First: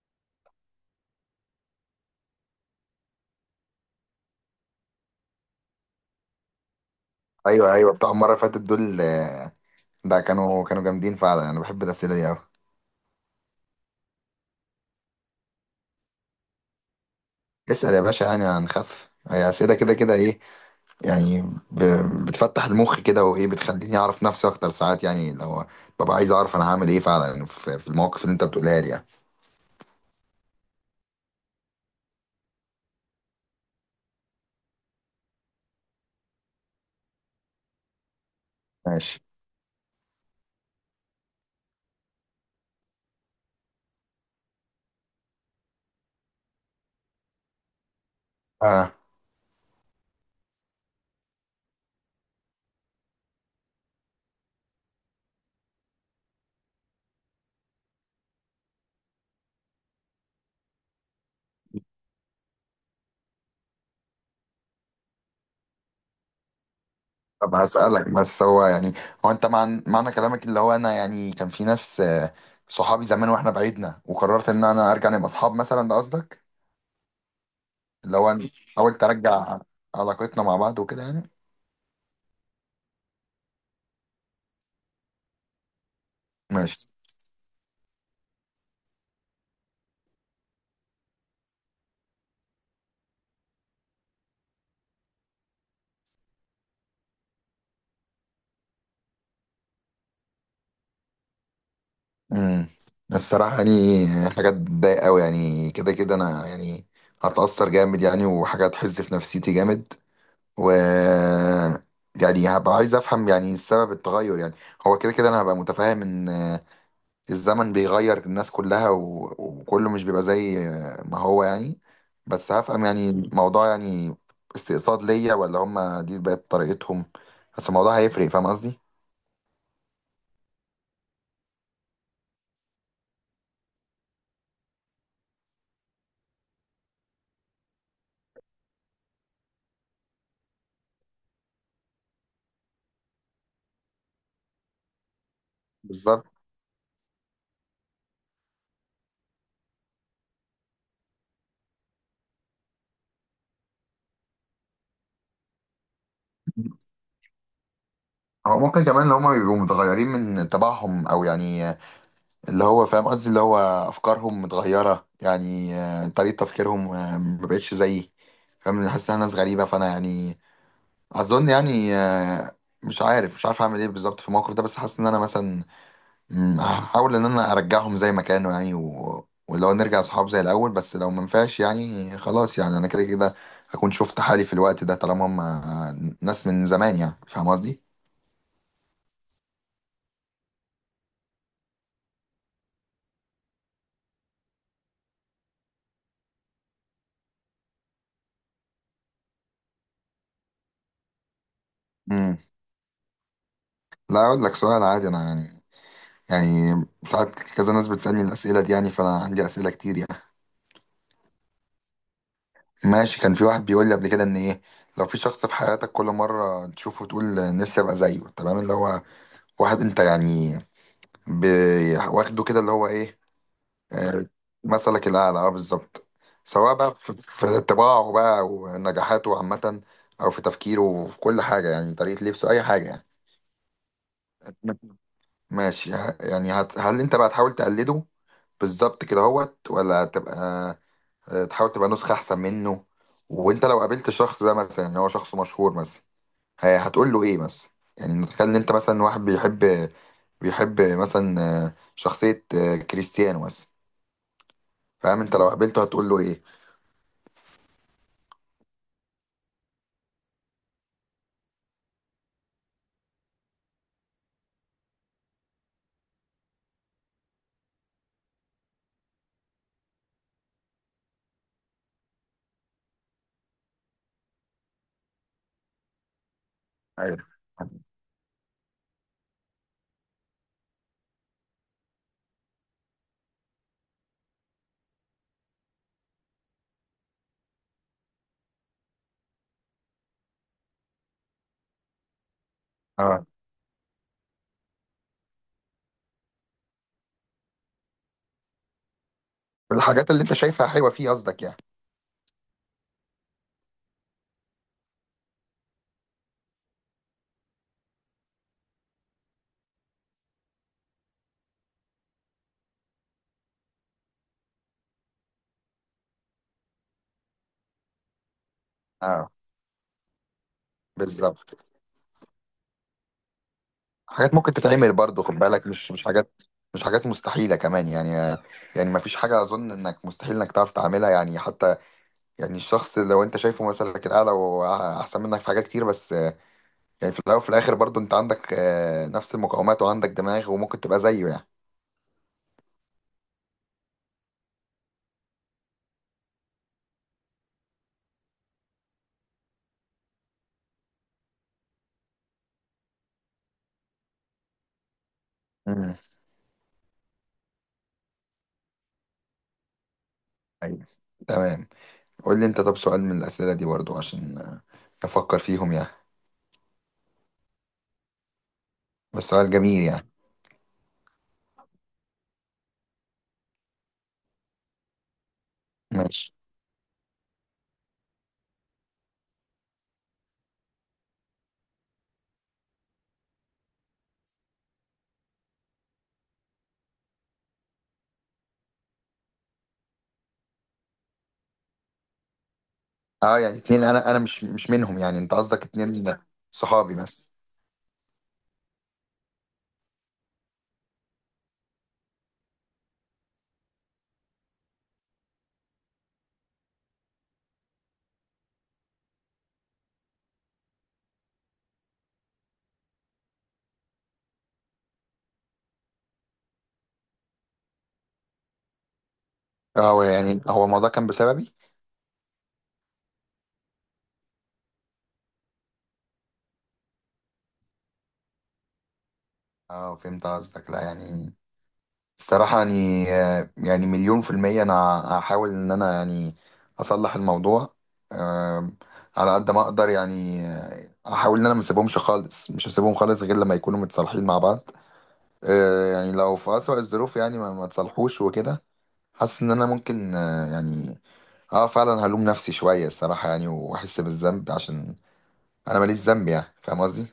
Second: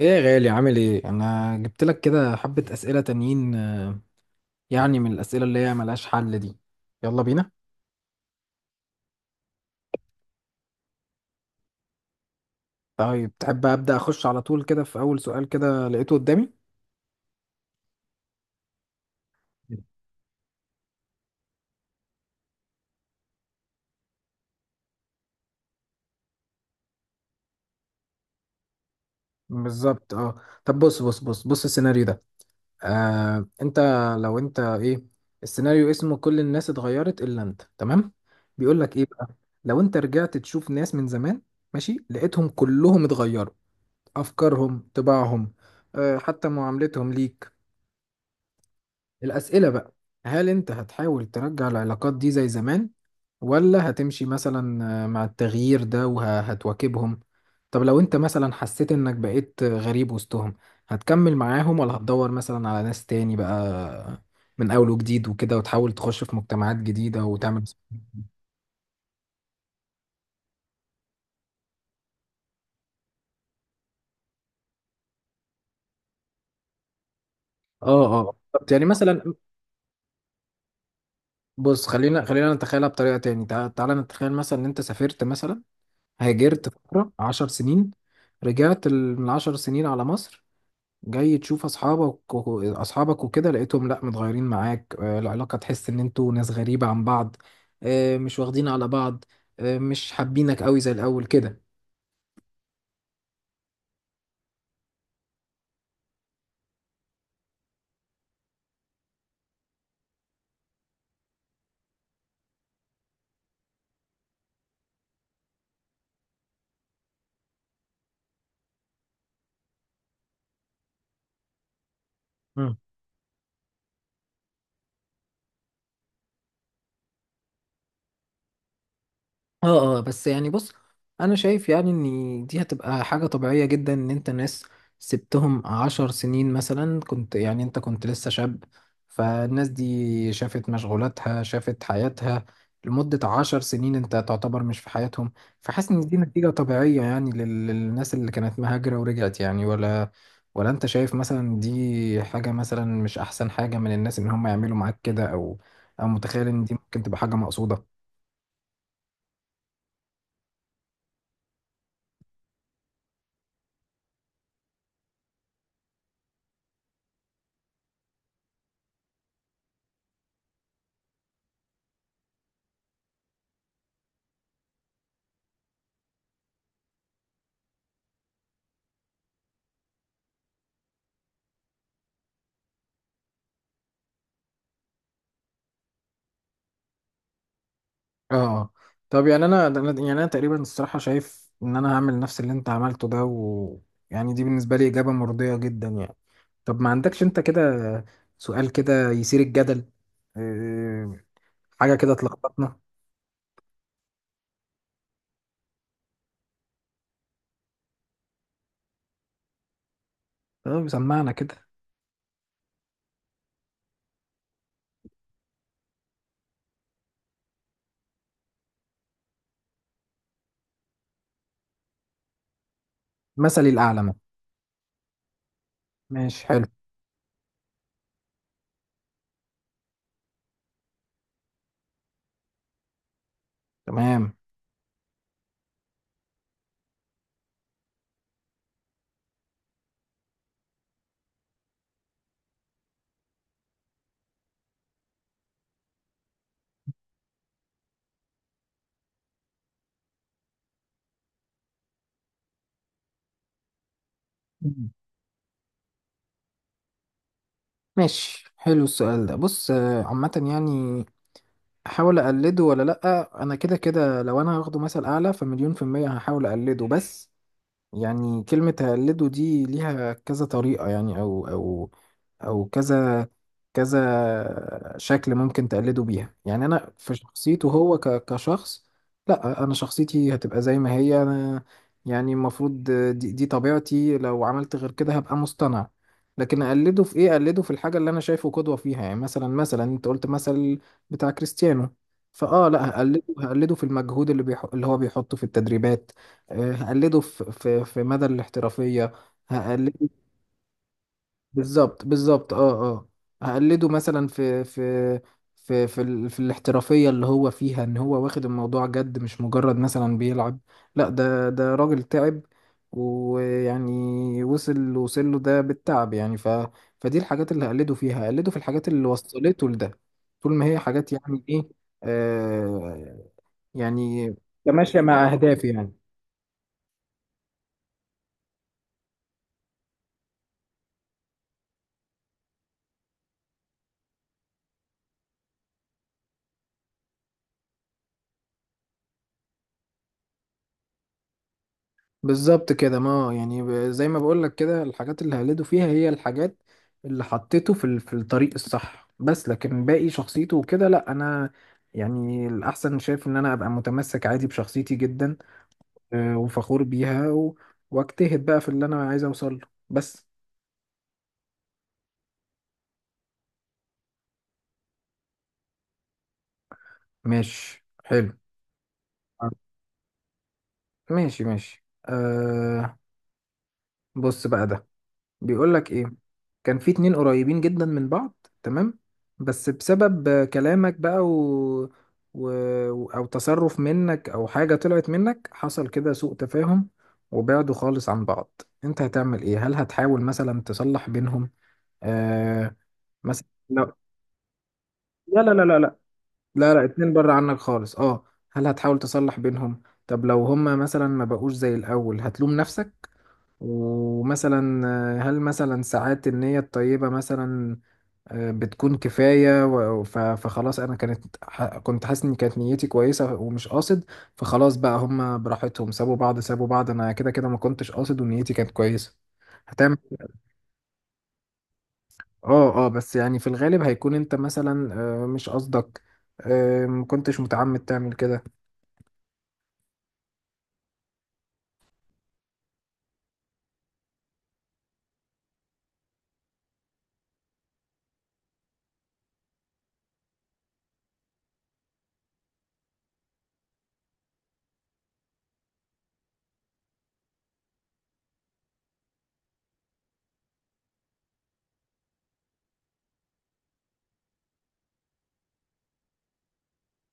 ايه يا غالي، عامل ايه؟ انا جبت لك كده حبة اسئلة تانيين، يعني من الاسئلة اللي هي ملهاش حل دي. يلا بينا. ايوه ايوه بتاع المره اللي فاتت دول، ده كانوا جامدين فعلا، انا بحب الاسئله دي قوي. طيب تحب ابدا اخش على طول كده في اول سؤال كده لقيته قدامي. اسال يا باشا، يعني هنخف، هي اسئله كده كده ايه يعني؟ ب... بتفتح المخ كده، وايه بتخليني اعرف نفسي اكتر، ساعات يعني لو ببقى عايز اعرف انا هعمل ايه فعلا في المواقف اللي انت بتقولها لي يعني. بالظبط. اه طب بص بص بص بص، السيناريو ده. انت، لو انت ايه، السيناريو اسمه كل الناس اتغيرت الا انت، تمام؟ بيقول لك ايه ماشي بقى. لو انت رجعت تشوف ناس من زمان، ماشي، لقيتهم كلهم اتغيروا، افكارهم، طباعهم، حتى معاملتهم ليك. آه. الأسئلة بقى: هل أنت هتحاول ترجع العلاقات دي زي زمان، ولا هتمشي مثلا مع التغيير ده وهتواكبهم؟ طب لو أنت مثلا حسيت إنك بقيت غريب وسطهم، هتكمل معاهم ولا هتدور مثلا على ناس تاني بقى من أول وجديد وكده، وتحاول تخش في مجتمعات جديدة طب وتعمل؟ هسألك، بس هو يعني، هو انت معنى كلامك اللي هو انا يعني كان في ناس، صحابي زمان واحنا بعيدنا وقررت ان انا ارجع نبقى اصحاب مثلا، ده قصدك؟ اه اللي هو اه. أنا طب يعني حاولت مثلا، ارجع علاقتنا مع بعض وكده يعني. بص، خلينا نتخيلها بطريقة تاني، تعالى نتخيل مثلا ان انت سافرت مثلا، هاجرت ماشي. فترة 10 سنين، رجعت من 10 سنين على مصر، جاي تشوف اصحابك وكده، لقيتهم لا متغيرين معاك، العلاقه تحس ان انتوا ناس غريبه عن بعض، مش واخدين على بعض، مش حابينك قوي زي الاول كده. امم الصراحة يعني حاجات بتضايق قوي يعني، كده كده أنا يعني هتأثر جامد يعني، وحاجة هتحز في نفسيتي جامد. و يعني هبقى عايز أفهم يعني سبب التغير يعني. هو كده كده أنا هبقى متفاهم إن الزمن بيغير الناس كلها وكله مش بيبقى زي ما هو يعني. بس هفهم يعني الموضوع يعني، استقصاد ليا ولا هما دي بقت طريقتهم؟ بس الموضوع هيفرق، فاهم قصدي؟ اه اه. بس يعني بص، انا شايف يعني ان دي هتبقى حاجة طبيعية جدا، ان انت ناس سبتهم 10 سنين مثلا، يعني انت كنت لسه شاب، فالناس دي شافت مشغولاتها، شافت حياتها لمدة 10 سنين، انت تعتبر مش في حياتهم. فحاسس ان دي بالظبط. نتيجة طبيعية يعني للناس اللي كانت مهاجرة ورجعت يعني، ولا انت شايف مثلا دي حاجة مثلا مش احسن حاجة من الناس، ان هم يعملوا معاك كده، او متخيل ان دي ممكن تبقى حاجة مقصودة؟ هو ممكن كمان اللي هما بيبقوا متغيرين من طباعهم، او يعني اللي هو فاهم قصدي، اللي هو افكارهم متغيره يعني، طريقه تفكيرهم ما بقتش زيي، فاهم؟ أنا حاسس انها ناس غريبه، فانا يعني اظن يعني مش عارف اعمل ايه بالظبط في الموقف ده، بس حاسس ان انا مثلا هحاول ان انا ارجعهم زي ما كانوا يعني، ولو نرجع صحاب زي الاول، بس لو ما ينفعش يعني خلاص، يعني انا كده كده هكون شفت حالي في الوقت ده، طالما هم ناس من زمان، يعني فاهم قصدي؟ اه. طب يعني يعني انا تقريبا الصراحه شايف ان انا هعمل نفس اللي انت عملته ده، و يعني دي بالنسبه لي اجابه مرضيه جدا يعني. طب ما عندكش انت كده سؤال كده يثير الجدل، إيه، حاجه كده تلخبطنا؟ لا اقول لك سؤال عادي انا يعني، يعني ساعات كذا ناس بتسالني الاسئله دي يعني، فانا عندي اسئله كتير يعني. طب سمعنا كده. ماشي. كان في واحد بيقول لي قبل كده ان ايه، لو في شخص في حياتك كل مره تشوفه تقول نفسي ابقى زيه، تمام، اللي هو واحد انت يعني واخده كده اللي هو ايه. مثلي الاعلى مثلا. آه، مثلك الاعلى، اه بالظبط. ماشي، حلو. سواء بقى في طباعه بقى ونجاحاته عامه، او في تفكيره وفي كل حاجه يعني، طريقه لبسه اي حاجه يعني. تمام. ماشي. هل انت بقى تحاول تقلده بالظبط كده هوت، ولا تبقى تحاول تبقى نسخة أحسن منه؟ وأنت لو قابلت الشخص ده مثلا إن هو شخص مشهور مثلا، هتقول له إيه مثلا؟ يعني نتخيل إن أنت مثلا واحد بيحب، مثلا شخصية كريستيانو مثلا. مم. فاهم أنت لو قابلته هتقول له إيه؟ ماشي، حلو. السؤال ده، بص، عامه يعني، احاول اقلده ولا لا. انا كده كده لو انا هاخده مثل اعلى فمليون في الميه هحاول اقلده، بس يعني كلمة هقلده دي ليها كذا طريقة يعني، أو كذا كذا شكل ممكن تقلده بيها يعني. أنا في ايوه شخصيته، هو كشخص، لأ، أنا شخصيتي هتبقى زي ما هي أنا، يعني المفروض دي طبيعتي، لو عملت غير كده هبقى مصطنع. لكن أقلده في إيه؟ أقلده في الحاجة اللي أنا شايفه قدوة فيها، يعني مثلا أنت قلت مثل بتاع كريستيانو، فأه لأ، هقلده اه. هقلده في المجهود اللي اللي هو بيحطه في التدريبات. هقلده في مدى الاحترافية، هقلده. الحاجات اللي أنت شايفها حلوة فيه قصدك يعني؟ بالظبط، بالظبط، اه اه. هقلده مثلا في الاحترافية اللي هو فيها، ان هو واخد الموضوع جد، مش مجرد مثلا بيلعب، لا، ده راجل تعب، ويعني وصل له ده بالتعب، يعني فدي الحاجات اللي هقلده فيها، هقلده في الحاجات اللي اه وصلته لده، طول ما هي حاجات يعني بالظبط. ايه. آه يعني، حاجات ممكن تتعمل تماشى برضه، مع خد بالك اهدافي مش يعني. مش مش حاجات مستحيلة كمان، يعني يعني مفيش حاجة أظن إنك مستحيل إنك تعرف تعملها يعني حتى، يعني الشخص لو انت شايفه مثلك الاعلى واحسن منك في حاجات كتير، بس يعني في الاول وفي الاخر برضو انت عندك نفس المقاومات وعندك دماغ وممكن تبقى زيه يعني. بالظبط كده، ما يعني زي ما بقولك كده، الحاجات اللي هقلده فيها هي الحاجات اللي حطيته في في الطريق الصح، بس لكن باقي شخصيته وكده لا، انا يعني الاحسن شايف ان انا ابقى متمسك عادي بشخصيتي جدا، امم وفخور بيها واجتهد بقى في اللي انا عايز اوصل له، بس. ايوه تمام. قول لي انت، طب سؤال من الاسئله دي برضو عشان افكر فيهم يعني. ماشي، حلو. بس آه، سؤال جميل يعني. ماشي ماشي أه. بص بقى ده بيقول لك ايه. ماشي. كان في اتنين قريبين جدا من بعض، تمام، بس بسبب كلامك بقى و... او تصرف منك او حاجة طلعت منك، حصل كده سوء تفاهم، وبعدوا خالص عن بعض. انت هتعمل ايه؟ هل هتحاول مثلا تصلح بينهم؟ آه اه مثلا يعني اتنين، لا انا مش منهم يعني؟ انت لا لا لا قصدك لا لا اتنين لا لا، صحابي اتنين بره بس؟ عنك خالص، اه. هل هتحاول تصلح بينهم؟ طب لو هما مثلا ما بقوش زي الاول، هتلوم نفسك ومثلا، هل مثلا ساعات النية الطيبة مثلا بتكون كفاية، فخلاص أنا كنت حاسس إن كانت نيتي كويسة ومش قاصد، فخلاص بقى هما براحتهم سابوا بعض سابوا بعض، أنا كده كده ما كنتش قاصد ونيتي كانت كويسة. اه. هتعمل. هو يعني، هو الموضوع كان بسببي؟ اه اه. بس يعني في الغالب هيكون أنت مثلا مش قصدك، ما كنتش متعمد تعمل كده. اه فهمت قصدك. لا يعني الصراحة يعني مليون في المية أنا هحاول إن أنا يعني أصلح الموضوع، أم، على قد ما أقدر يعني، أحاول إن أنا ما أسيبهمش خالص، مش هسيبهم خالص غير لما يكونوا متصالحين مع بعض. أه، يعني لو في أسوأ الظروف يعني ما تصالحوش وكده، حاسس إن أنا ممكن أه، يعني أه فعلا هلوم نفسي شوية الصراحة يعني، وأحس بالذنب عشان أنا ماليش ذنب، يعني فاهم قصدي؟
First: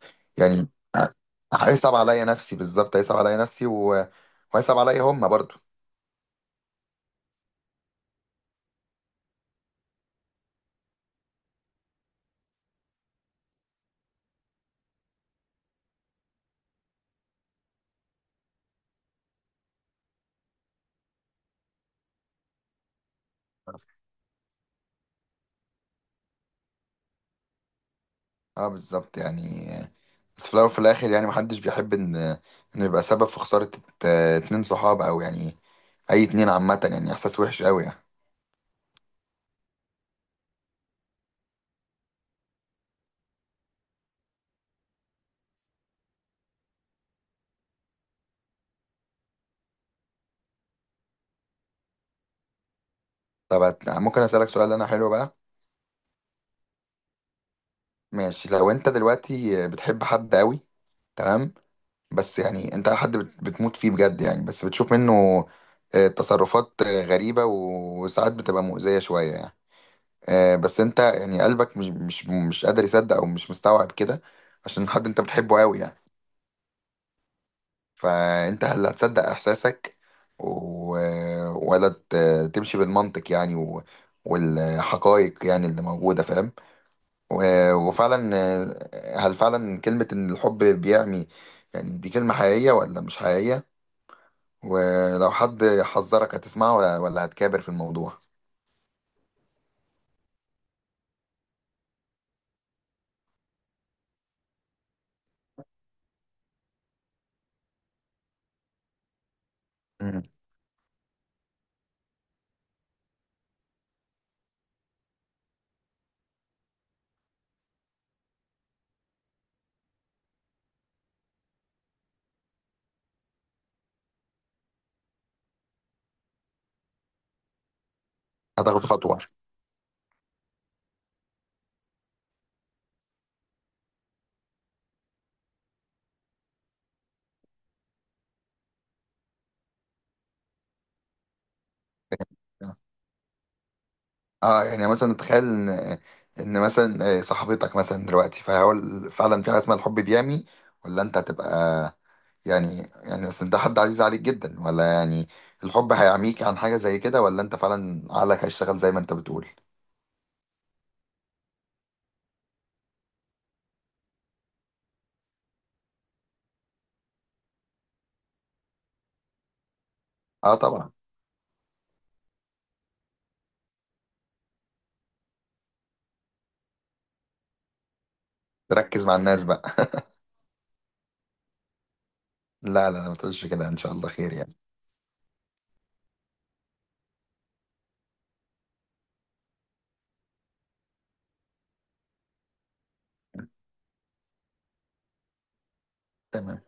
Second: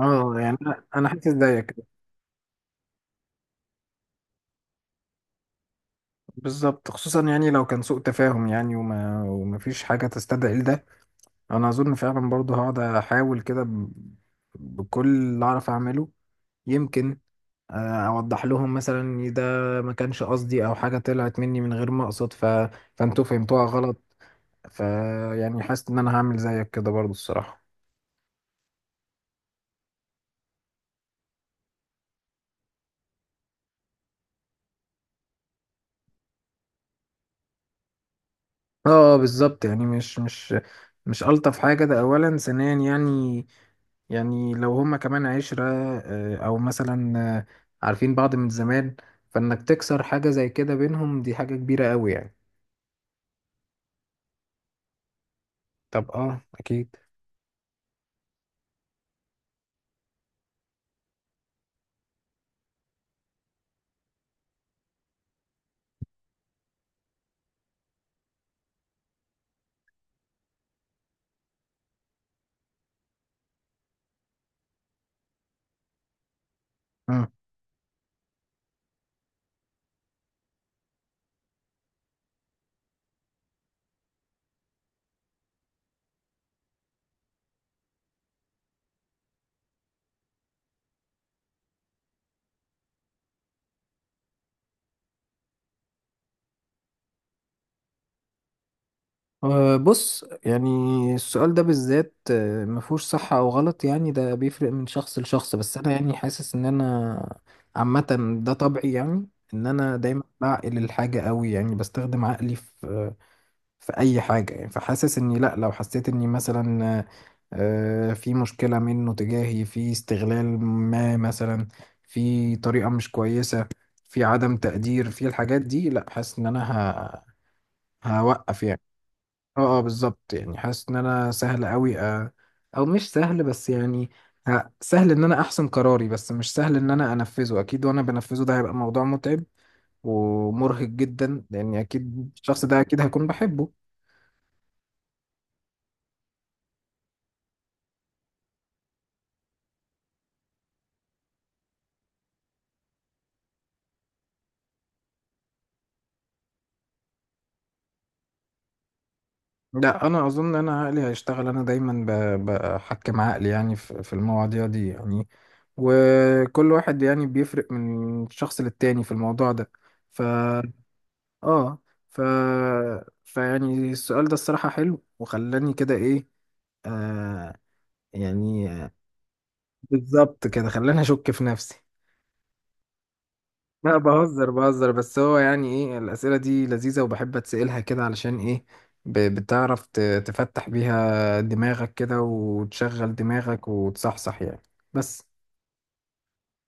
اه يعني يعني أنا حاسس زيك. هيصعب عليا نفسي بالظبط، هيصعب عليا نفسي وهيصعب عليا هما برضه. بالظبط، خصوصا يعني لو كان سوء تفاهم يعني، ومفيش حاجة تستدعي ده. انا اظن فعلا برضه هقعد احاول كده بكل اللي اعرف اعمله، يمكن اوضح لهم مثلا إن ده ما كانش قصدي، او حاجه طلعت مني من غير ما اقصد، فانتوا فهمتوها غلط، ف يعني حاسس ان انا هعمل زيك كده برضه الصراحه. اه بالظبط يعني. بس في الاول وفي الاخر يعني محدش بيحب ان انه يبقى سبب في خسارة اتنين صحابه، او يعني اي اتنين عامة، يعني احساس وحش قوي يعني. اه، بالظبط يعني، مش الطف حاجه ده اولا، ثانيا يعني، يعني لو هما كمان 10، أو مثلا عارفين بعض من زمان، فإنك تكسر حاجة زي كده بينهم دي حاجة كبيرة أوي يعني. طب ممكن اسألك سؤال انا حلو بقى؟ طب اه، اكيد. ماشي. لو انت دلوقتي بتحب حد قوي، تمام، بس يعني انت حد بتموت فيه بجد يعني، بس بتشوف منه تصرفات غريبة وساعات بتبقى مؤذية شوية يعني، بس انت يعني قلبك مش قادر يصدق او مش مستوعب كده عشان حد انت بتحبه قوي يعني. مم. فانت اللي هتصدق احساسك، و... ولا تمشي بالمنطق يعني والحقائق يعني اللي موجودة، فاهم؟ و... وفعلا هل فعلا كلمة ان الحب بيعمي يعني دي كلمة حقيقية ولا مش حقيقية؟ ولو حد حذرك هتسمعه ولا هتكابر في الموضوع؟ بص يعني السؤال ده بالذات مفهوش صح او غلط يعني، ده بيفرق من شخص لشخص، بس انا يعني حاسس ان انا عامة ده طبعي يعني، ان انا دايما مم. بعقل الحاجة قوي يعني، بستخدم عقلي في اي حاجة يعني، فحاسس اني لا، لو حسيت اني مثلا في مشكلة منه تجاهي، في استغلال ما مثلا، في طريقة مش كويسة، في عدم تقدير، في الحاجات دي، لا، حاسس ان انا هوقف يعني. هتاخد خطوة؟ اه اه، بالظبط يعني، حاسس ان انا سهل قوي، او مش سهل، بس يعني سهل ان انا احسم قراري، بس مش سهل ان انا انفذه، اكيد، وانا بنفذه ده هيبقى موضوع متعب ومرهق جدا، لان اكيد الشخص ده اكيد هيكون بحبه. اه يعني مثلا تخيل ان مثلا صاحبتك مثلا دلوقتي، فهقول فعلا في حاجه اسمها الحب بيعمي، ولا انت هتبقى، يعني اصل ده حد عزيز عليك جدا، ولا يعني الحب هيعميك عن حاجه زي كده، ولا انت فعلا عقلك هيشتغل زي ما انت بتقول؟ لا، انا اظن ان انا عقلي هيشتغل، انا دايما بحكم عقلي يعني، في المواضيع دي يعني، وكل واحد يعني بيفرق من شخص للتاني في الموضوع ده. اه طبعا. اه. ف فيعني السؤال ده الصراحة حلو وخلاني كده ايه. آه يعني، تركز مع الناس بقى. بالظبط كده خلاني اشك في نفسي. لا لا ما تقولش كده، ان شاء لا، الله خير بهزر يعني. بهزر، بس هو يعني ايه، الأسئلة دي لذيذة وبحب اتسألها كده علشان ايه، بتعرف تفتح بيها دماغك كده وتشغل دماغك وتصحصح يعني. بس تمام.